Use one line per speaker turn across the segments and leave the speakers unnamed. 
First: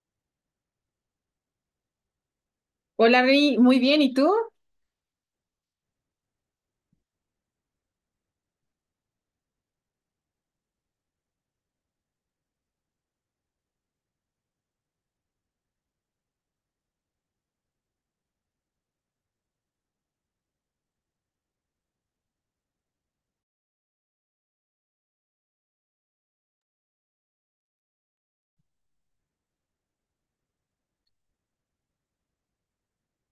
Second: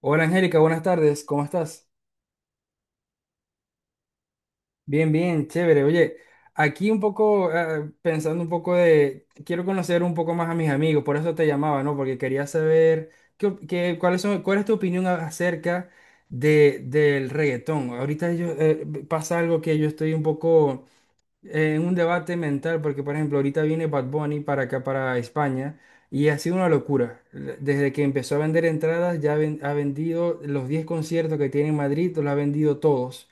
Hola Angélica, buenas tardes, ¿cómo estás?
Hola, Reni, muy bien. ¿Y tú?
Bien, bien, chévere. Oye, aquí un poco pensando un poco quiero conocer un poco más a mis amigos, por eso te llamaba, ¿no? Porque quería saber cuáles son, cuál es tu opinión acerca del reggaetón. Ahorita yo, pasa algo que yo estoy un poco en un debate mental, porque por ejemplo, ahorita viene Bad Bunny para acá, para España, y ha sido una locura. Desde que empezó a vender entradas, ha vendido los 10 conciertos que tiene en Madrid, los ha vendido todos.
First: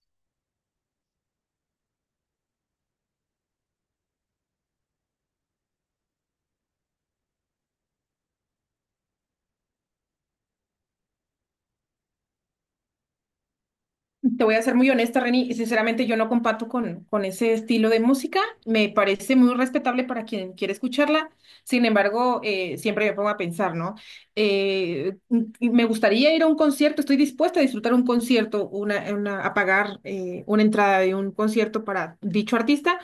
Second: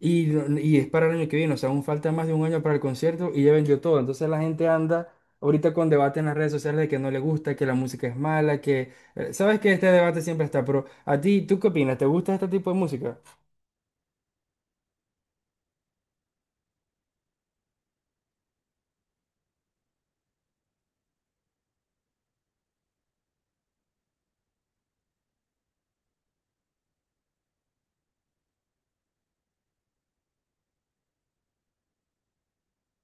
Y, no- y es para el año que viene, o sea, aún falta más de un año para el concierto y ya vendió todo. Entonces la gente anda ahorita con debate en las redes sociales de que no le gusta, que la música es mala, sabes que este debate siempre está, pero a ti, ¿tú qué opinas? ¿Te gusta este tipo de música?
Te voy a ser muy honesta, Reni. Sinceramente, yo no comparto con ese estilo de música. Me parece muy respetable para quien quiere escucharla. Sin embargo, siempre me pongo a pensar, ¿no? Me gustaría ir a un concierto. Estoy dispuesta a disfrutar un concierto, a pagar una entrada de un concierto para dicho artista.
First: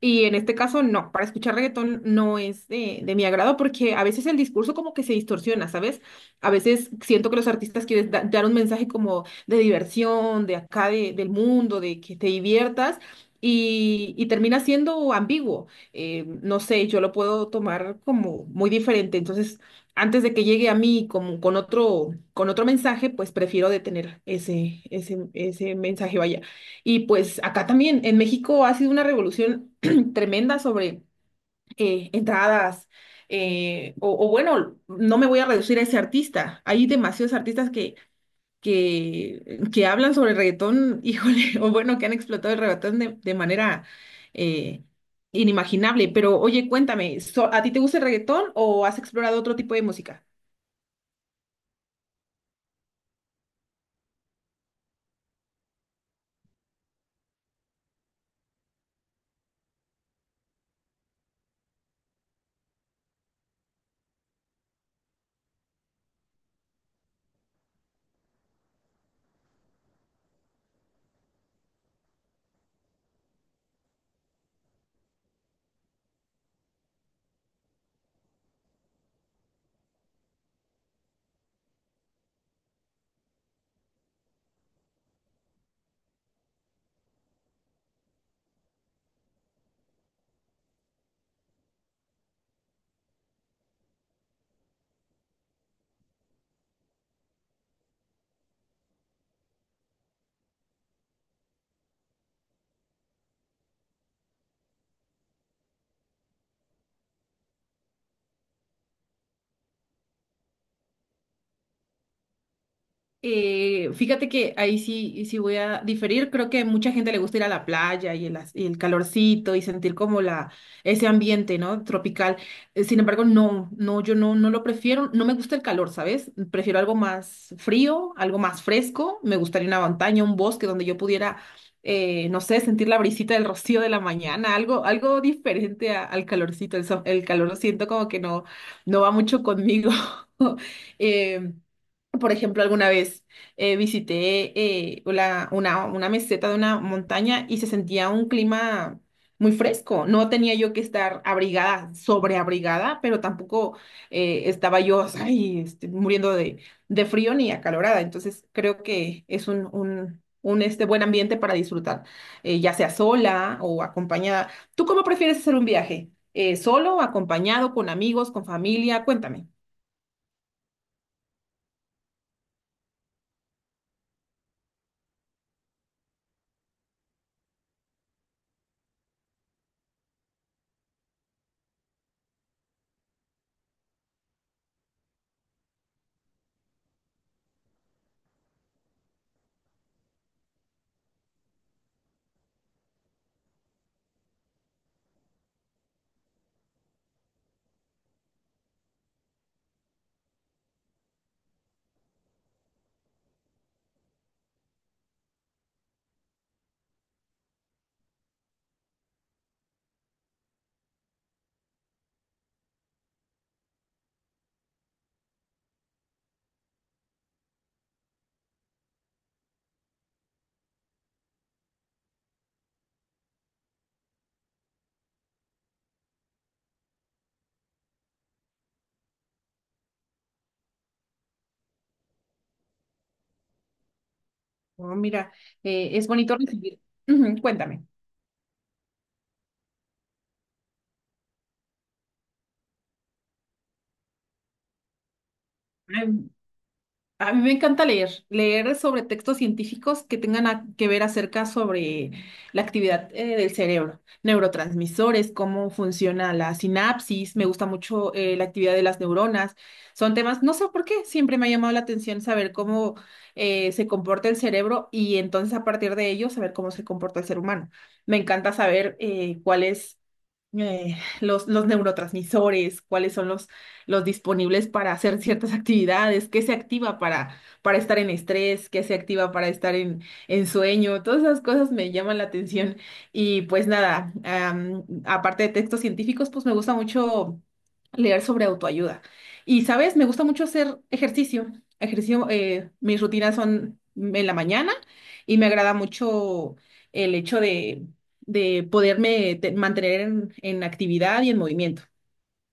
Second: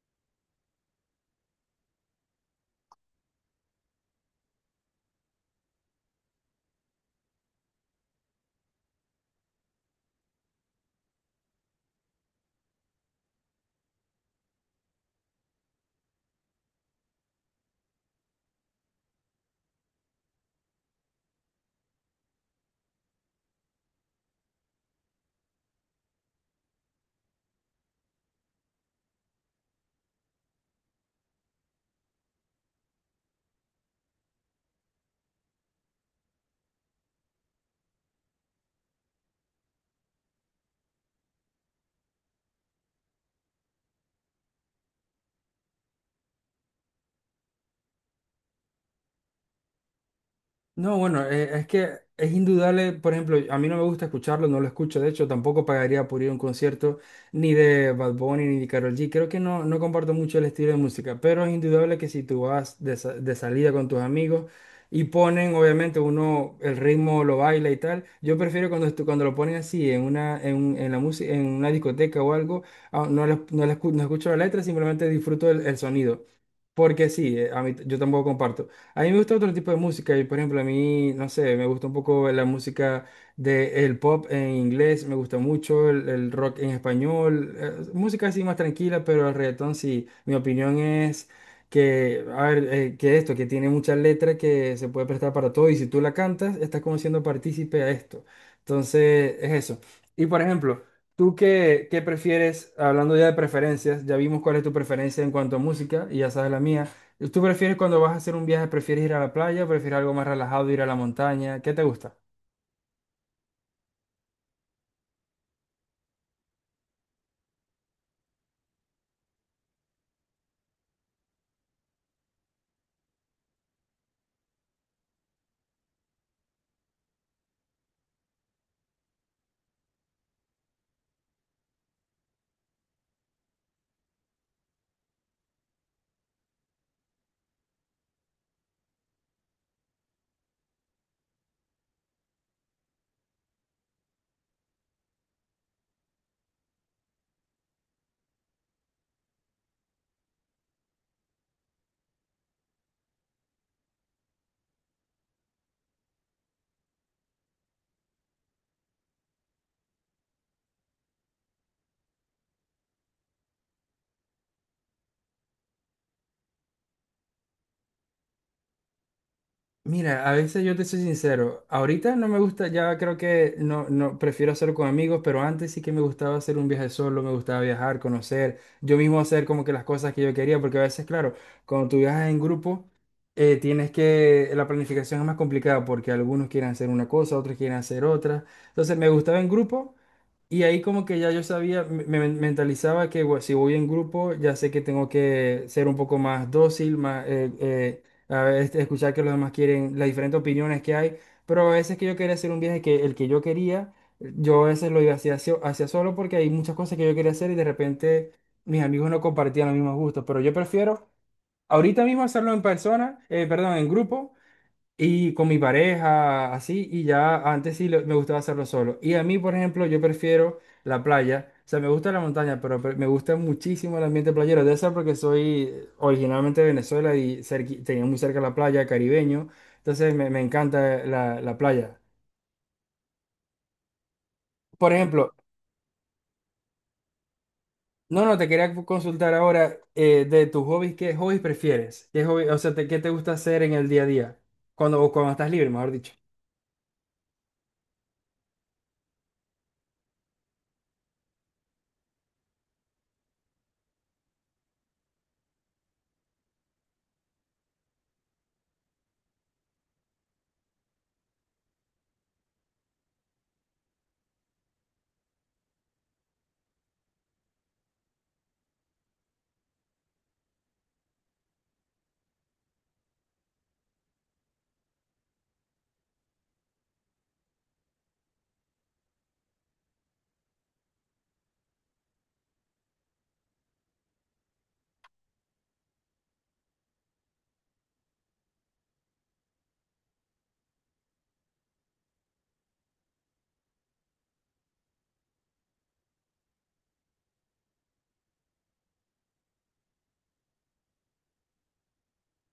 Y en este caso, no, para escuchar reggaetón no es de mi agrado porque a veces el discurso como que se distorsiona, ¿sabes? A veces siento que los artistas quieren dar un mensaje como de diversión, de acá del mundo, de que te diviertas y termina siendo ambiguo. No sé, yo lo puedo tomar como muy diferente. Entonces, antes de que llegue a mí como con otro mensaje, pues prefiero detener ese mensaje, vaya. Y pues acá también, en México ha sido una revolución tremenda sobre entradas, o bueno, no me voy a reducir a ese artista. Hay demasiados artistas que, que hablan sobre el reggaetón, híjole, o bueno, que han explotado el reggaetón de manera eh, inimaginable. Pero oye, cuéntame, ¿a ti te gusta el reggaetón o has explorado otro tipo de música?
No, bueno, es que es indudable, por ejemplo, a mí no me gusta escucharlo, no lo escucho, de hecho, tampoco pagaría por ir a un concierto ni de Bad Bunny ni de Karol G. Creo que no, no comparto mucho el estilo de música, pero es indudable que si tú vas de salida con tus amigos y ponen, obviamente, uno el ritmo lo baila y tal, yo prefiero cuando lo ponen así en una, en la música, en una discoteca o algo, no escucho la letra, simplemente disfruto el sonido. Porque sí, a mí, yo tampoco comparto. A mí me gusta otro tipo de música y por ejemplo a mí, no sé, me gusta un poco la música del pop en inglés, me gusta mucho el rock en español, música así más tranquila, pero el reggaetón sí, mi opinión es que, a ver, que esto, que tiene muchas letras que se puede prestar para todo y si tú la cantas, estás como siendo partícipe a esto. Entonces, es eso. Y por ejemplo, ¿tú qué prefieres? Hablando ya de preferencias, ya vimos cuál es tu preferencia en cuanto a música y ya sabes la mía. ¿Tú prefieres cuando vas a hacer un viaje, prefieres ir a la playa o prefieres algo más relajado, ir a la montaña? ¿Qué te gusta?
Fíjate que ahí sí, sí voy a diferir. Creo que mucha gente le gusta ir a la playa y y el calorcito y sentir como la, ese ambiente, ¿no? Tropical. Sin embargo, no, no, yo no, no lo prefiero. No me gusta el calor, ¿sabes? Prefiero algo más frío, algo más fresco. Me gustaría una montaña, un bosque donde yo pudiera, no sé, sentir la brisita del rocío de la mañana, algo, algo diferente al calorcito. El calor lo siento como que no, no va mucho conmigo. Em, por ejemplo, alguna vez visité una meseta de una montaña y se sentía un clima muy fresco. No tenía yo que estar abrigada, sobreabrigada, pero tampoco estaba yo ay, este, muriendo de frío ni acalorada. Entonces, creo que es este, buen ambiente para disfrutar, ya sea sola o acompañada. ¿Tú cómo prefieres hacer un viaje? ¿Solo, acompañado, con amigos, con familia? Cuéntame.
Mira, a veces yo te soy sincero, ahorita no me gusta, ya creo que no, no, prefiero hacerlo con amigos, pero antes sí que me gustaba hacer un viaje solo, me gustaba viajar, conocer, yo mismo hacer como que las cosas que yo quería, porque a veces, claro, cuando tú viajas en grupo, tienes que, la planificación es más complicada porque algunos quieren hacer una cosa, otros quieren hacer otra, entonces me gustaba en grupo. Y ahí como que ya yo sabía, me mentalizaba que bueno, si voy en grupo, ya sé que tengo que ser un poco más dócil, más, a ver, este, escuchar que los demás quieren, las diferentes opiniones que hay. Pero a veces que yo quería hacer un viaje que el que yo quería, yo a veces lo iba hacia solo porque hay muchas cosas que yo quería hacer y de repente mis amigos no compartían los mismos gustos. Pero yo prefiero ahorita mismo hacerlo en persona, perdón, en grupo y con mi pareja, así, y ya antes me gustaba hacerlo solo. Y a mí, por ejemplo, yo prefiero la playa. O sea, me gusta la montaña, pero me gusta muchísimo el ambiente playero. Debe ser porque soy originalmente de Venezuela y tenía muy cerca la playa, caribeño. Entonces me encanta la playa. Por
Oh, mira,
ejemplo,
es bonito recibir. Ujú, cuéntame.
no, no, te quería consultar ahora de tus hobbies, ¿qué hobbies prefieres? ¿Qué hobby, o sea, qué te gusta hacer en el día a día? Cuando, o cuando estás libre, mejor dicho.
Ay, a mí me encanta leer, leer sobre textos científicos que tengan que ver acerca sobre la actividad del cerebro, neurotransmisores, cómo funciona la sinapsis, me gusta mucho la actividad de las neuronas. Son temas, no sé por qué, siempre me ha llamado la atención saber cómo se comporta el cerebro y entonces a partir de ello saber cómo se comporta el ser humano. Me encanta saber cuáles los neurotransmisores, cuáles son los disponibles para hacer ciertas actividades, qué se activa para estar en estrés, qué se activa para estar en sueño, todas esas cosas me llaman la atención. Y pues nada, aparte de textos científicos, pues me gusta mucho leer sobre autoayuda. Y sabes, me gusta mucho hacer ejercicio. Ejercicio, mis rutinas son en la mañana y me agrada mucho el hecho de poderme mantener en actividad y en movimiento.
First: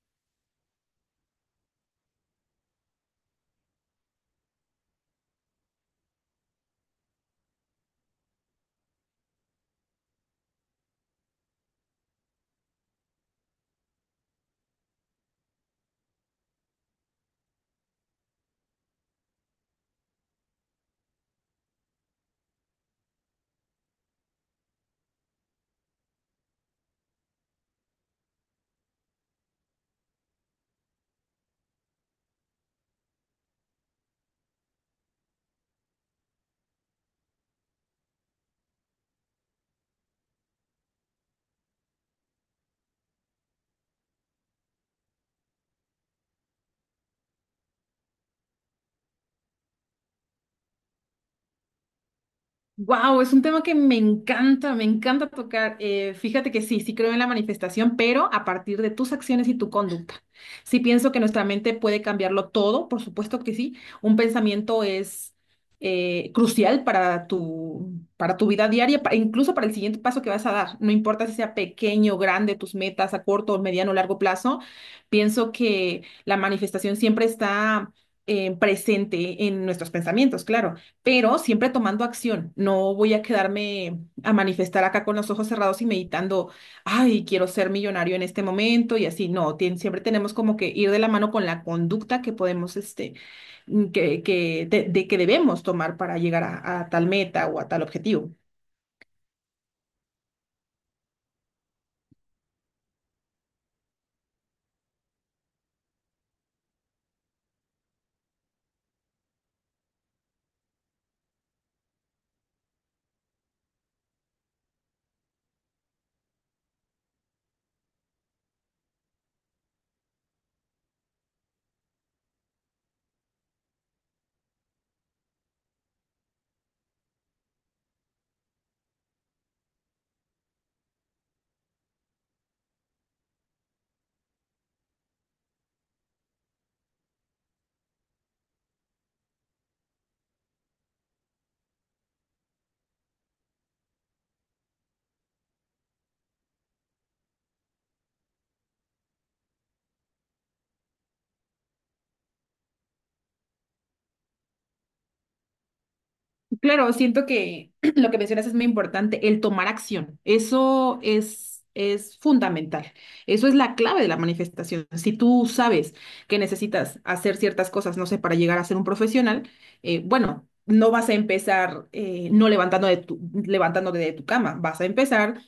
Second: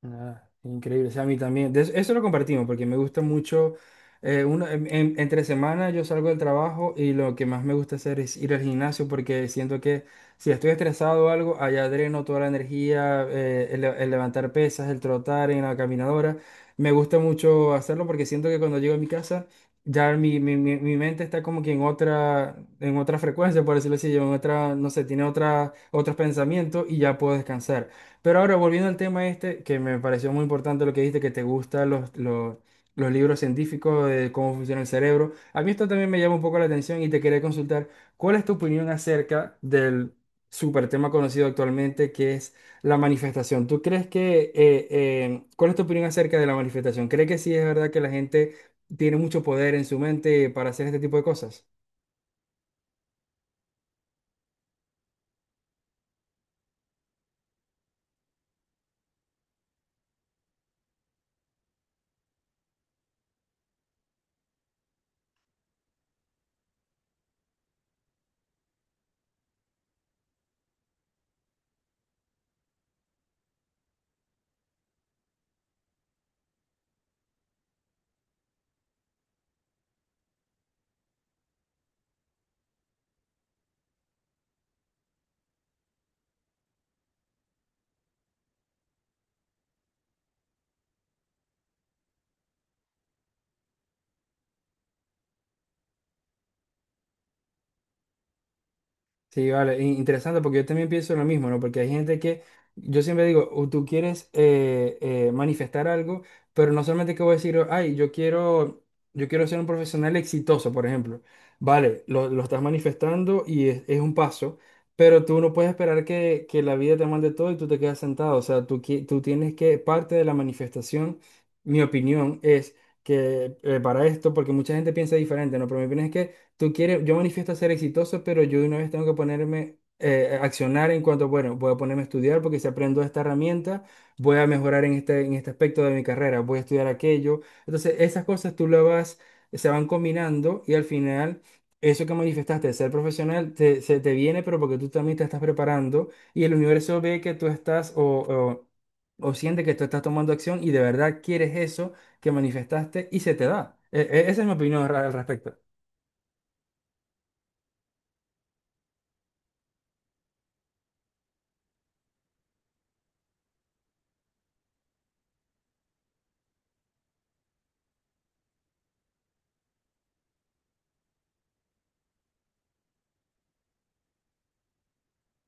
Ah, increíble, o sea, a mí también. De eso, eso lo compartimos porque me gusta mucho. Uno, entre semana yo salgo del trabajo y lo que más me gusta hacer es ir al gimnasio porque siento que si estoy estresado o algo, allá dreno toda la energía, el levantar pesas, el trotar en la caminadora. Me gusta mucho hacerlo porque siento que cuando llego a mi casa ya mi mente está como que en otra frecuencia, por decirlo así, yo en otra, no sé, tiene otra, otros pensamientos y ya puedo descansar. Pero ahora, volviendo al tema este, que me pareció muy importante lo que dijiste, que te gustan los libros científicos de cómo funciona el cerebro. A mí esto también me llama un poco la atención y te quería consultar, ¿cuál es tu opinión acerca del super tema conocido actualmente que es la manifestación? ¿Tú crees que, cuál es tu opinión acerca de la manifestación? ¿Crees que sí es verdad que la gente tiene mucho poder en su mente para hacer este tipo de cosas?
Wow, es un tema que me encanta tocar. Fíjate que sí, sí creo en la manifestación, pero a partir de tus acciones y tu conducta. Sí pienso que nuestra mente puede cambiarlo todo, por supuesto que sí. Un pensamiento es crucial para tu vida diaria, incluso para el siguiente paso que vas a dar. No importa si sea pequeño o grande, tus metas a corto, mediano o largo plazo. Pienso que la manifestación siempre está presente en nuestros pensamientos, claro, pero siempre tomando acción. No voy a quedarme a manifestar acá con los ojos cerrados y meditando, ay, quiero ser millonario en este momento y así. No, siempre tenemos como que ir de la mano con la conducta que podemos, este, de que debemos tomar para llegar a tal meta o a tal objetivo.
Sí, vale, interesante porque yo también pienso lo mismo, ¿no? Porque hay gente que, yo siempre digo, o tú quieres manifestar algo, pero no solamente que voy a decir, ay, yo quiero ser un profesional exitoso, por ejemplo. Vale, lo estás manifestando y es un paso, pero tú no puedes esperar que la vida te mande todo y tú te quedas sentado. O sea, tú, tú tienes que, parte de la manifestación, mi opinión es que para esto, porque mucha gente piensa diferente, ¿no? Pero mi opinión es que tú quieres, yo manifiesto ser exitoso, pero yo de una vez tengo que ponerme, accionar en cuanto, bueno, voy a ponerme a estudiar porque si aprendo esta herramienta, voy a mejorar en este aspecto de mi carrera, voy a estudiar aquello. Entonces, esas cosas tú las vas, se van combinando y al final... Eso que manifestaste de ser profesional te, se te viene, pero porque tú también te estás preparando y el universo ve que tú estás o siente que tú estás tomando acción y de verdad quieres eso que manifestaste y se te da. Esa es mi opinión al respecto.
Claro, siento que lo que mencionas es muy importante, el tomar acción. Eso es fundamental. Eso es la clave de la manifestación. Si tú sabes que necesitas hacer ciertas cosas, no sé, para llegar a ser un profesional, bueno, no vas a empezar no levantando de tu, levantándote de tu cama, vas a empezar,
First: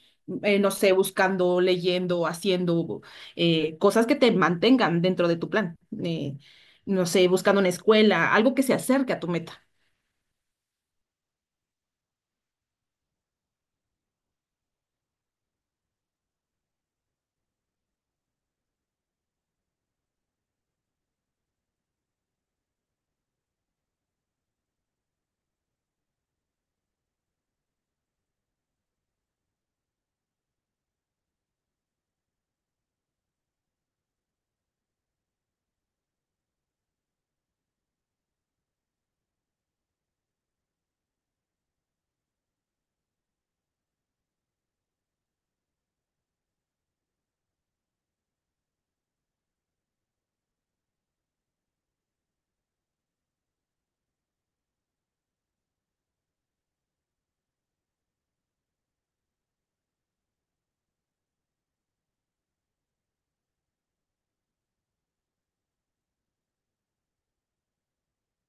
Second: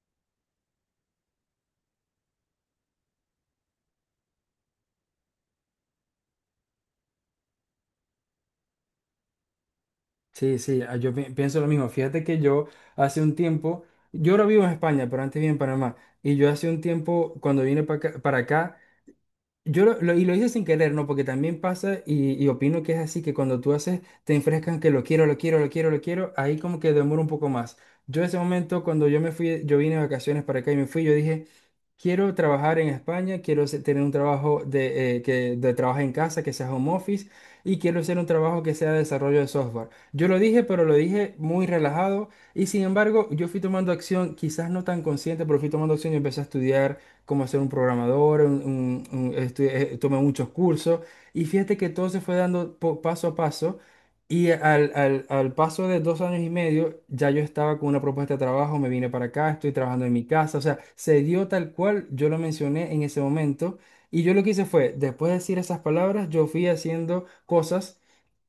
no sé, buscando, leyendo, haciendo cosas que te mantengan dentro de tu plan. Eh, no sé, buscando una escuela, algo que se acerque a tu meta.
Sí, sí, ah, yo pienso lo mismo. Fíjate que yo hace un tiempo, yo ahora vivo en España, pero antes vivía en Panamá. Y yo hace un tiempo, cuando vine para acá, y lo hice sin querer, ¿no? Porque también pasa y opino que es así, que cuando tú haces, te enfrescan que lo quiero, lo quiero, lo quiero, lo quiero, ahí como que demora un poco más. Yo ese momento, cuando yo me fui, yo vine de vacaciones para acá y me fui, yo dije, quiero trabajar en España, tener un trabajo de, de trabajo en casa, que sea home office, y quiero hacer un trabajo que sea de desarrollo de software. Yo lo dije, pero lo dije muy relajado, y sin embargo, yo fui tomando acción, quizás no tan consciente, pero fui tomando acción y empecé a estudiar cómo ser un programador, tomé muchos cursos y fíjate que todo se fue dando paso a paso y al paso de 2 años y medio ya yo estaba con una propuesta de trabajo, me vine para acá, estoy trabajando en mi casa, o sea, se dio tal cual yo lo mencioné en ese momento y yo lo que hice fue, después de decir esas palabras, yo fui haciendo cosas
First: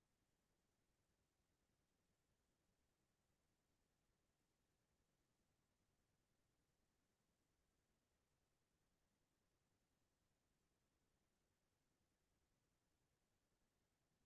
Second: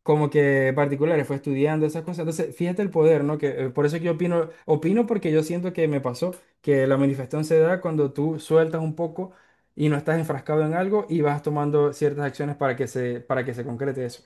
como que particulares, fue estudiando esas cosas. Entonces, fíjate el poder, ¿no? Que por eso que yo opino, opino porque yo siento que me pasó que la manifestación se da cuando tú sueltas un poco y no estás enfrascado en algo y vas tomando ciertas acciones para que se concrete eso.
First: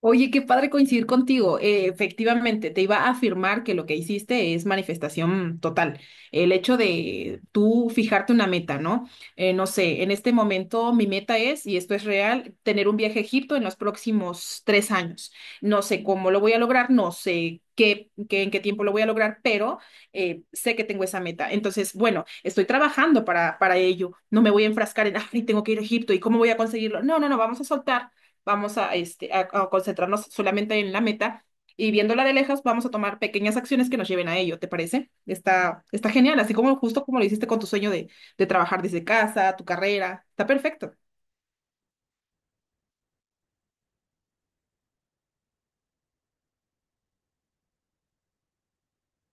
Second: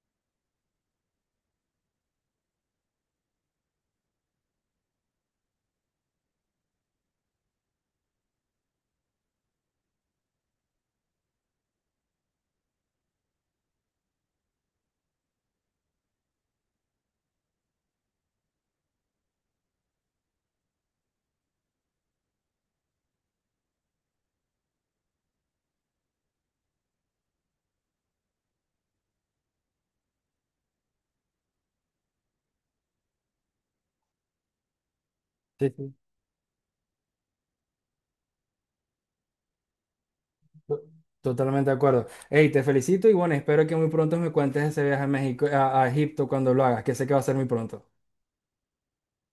Oye, qué padre coincidir contigo. Efectivamente, te iba a afirmar que lo que hiciste es manifestación total. El hecho de tú fijarte una meta, ¿no? No sé, en este momento mi meta es, y esto es real, tener un viaje a Egipto en los próximos 3 años. No sé cómo lo voy a lograr, no sé qué, en qué tiempo lo voy a lograr, pero sé que tengo esa meta. Entonces, bueno, estoy trabajando para ello. No me voy a enfrascar en, ay, tengo que ir a Egipto y cómo voy a conseguirlo. No, no, no, vamos a soltar, vamos a, este, a concentrarnos solamente en la meta y viéndola de lejos vamos a tomar pequeñas acciones que nos lleven a ello, ¿te parece?
Sí,
Está,
sí.
está genial, así como justo como lo hiciste con tu sueño de trabajar desde casa, tu carrera, está
To-
perfecto.
Totalmente de acuerdo. Hey, te felicito y bueno, espero que muy pronto me cuentes ese viaje a México, a Egipto cuando lo hagas, que sé que va a ser muy pronto.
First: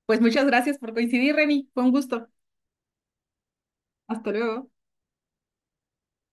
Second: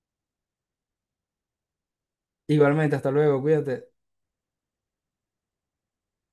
Pues muchas gracias por coincidir, Reni, fue un gusto.
Igualmente, hasta luego, cuídate.
Hasta luego.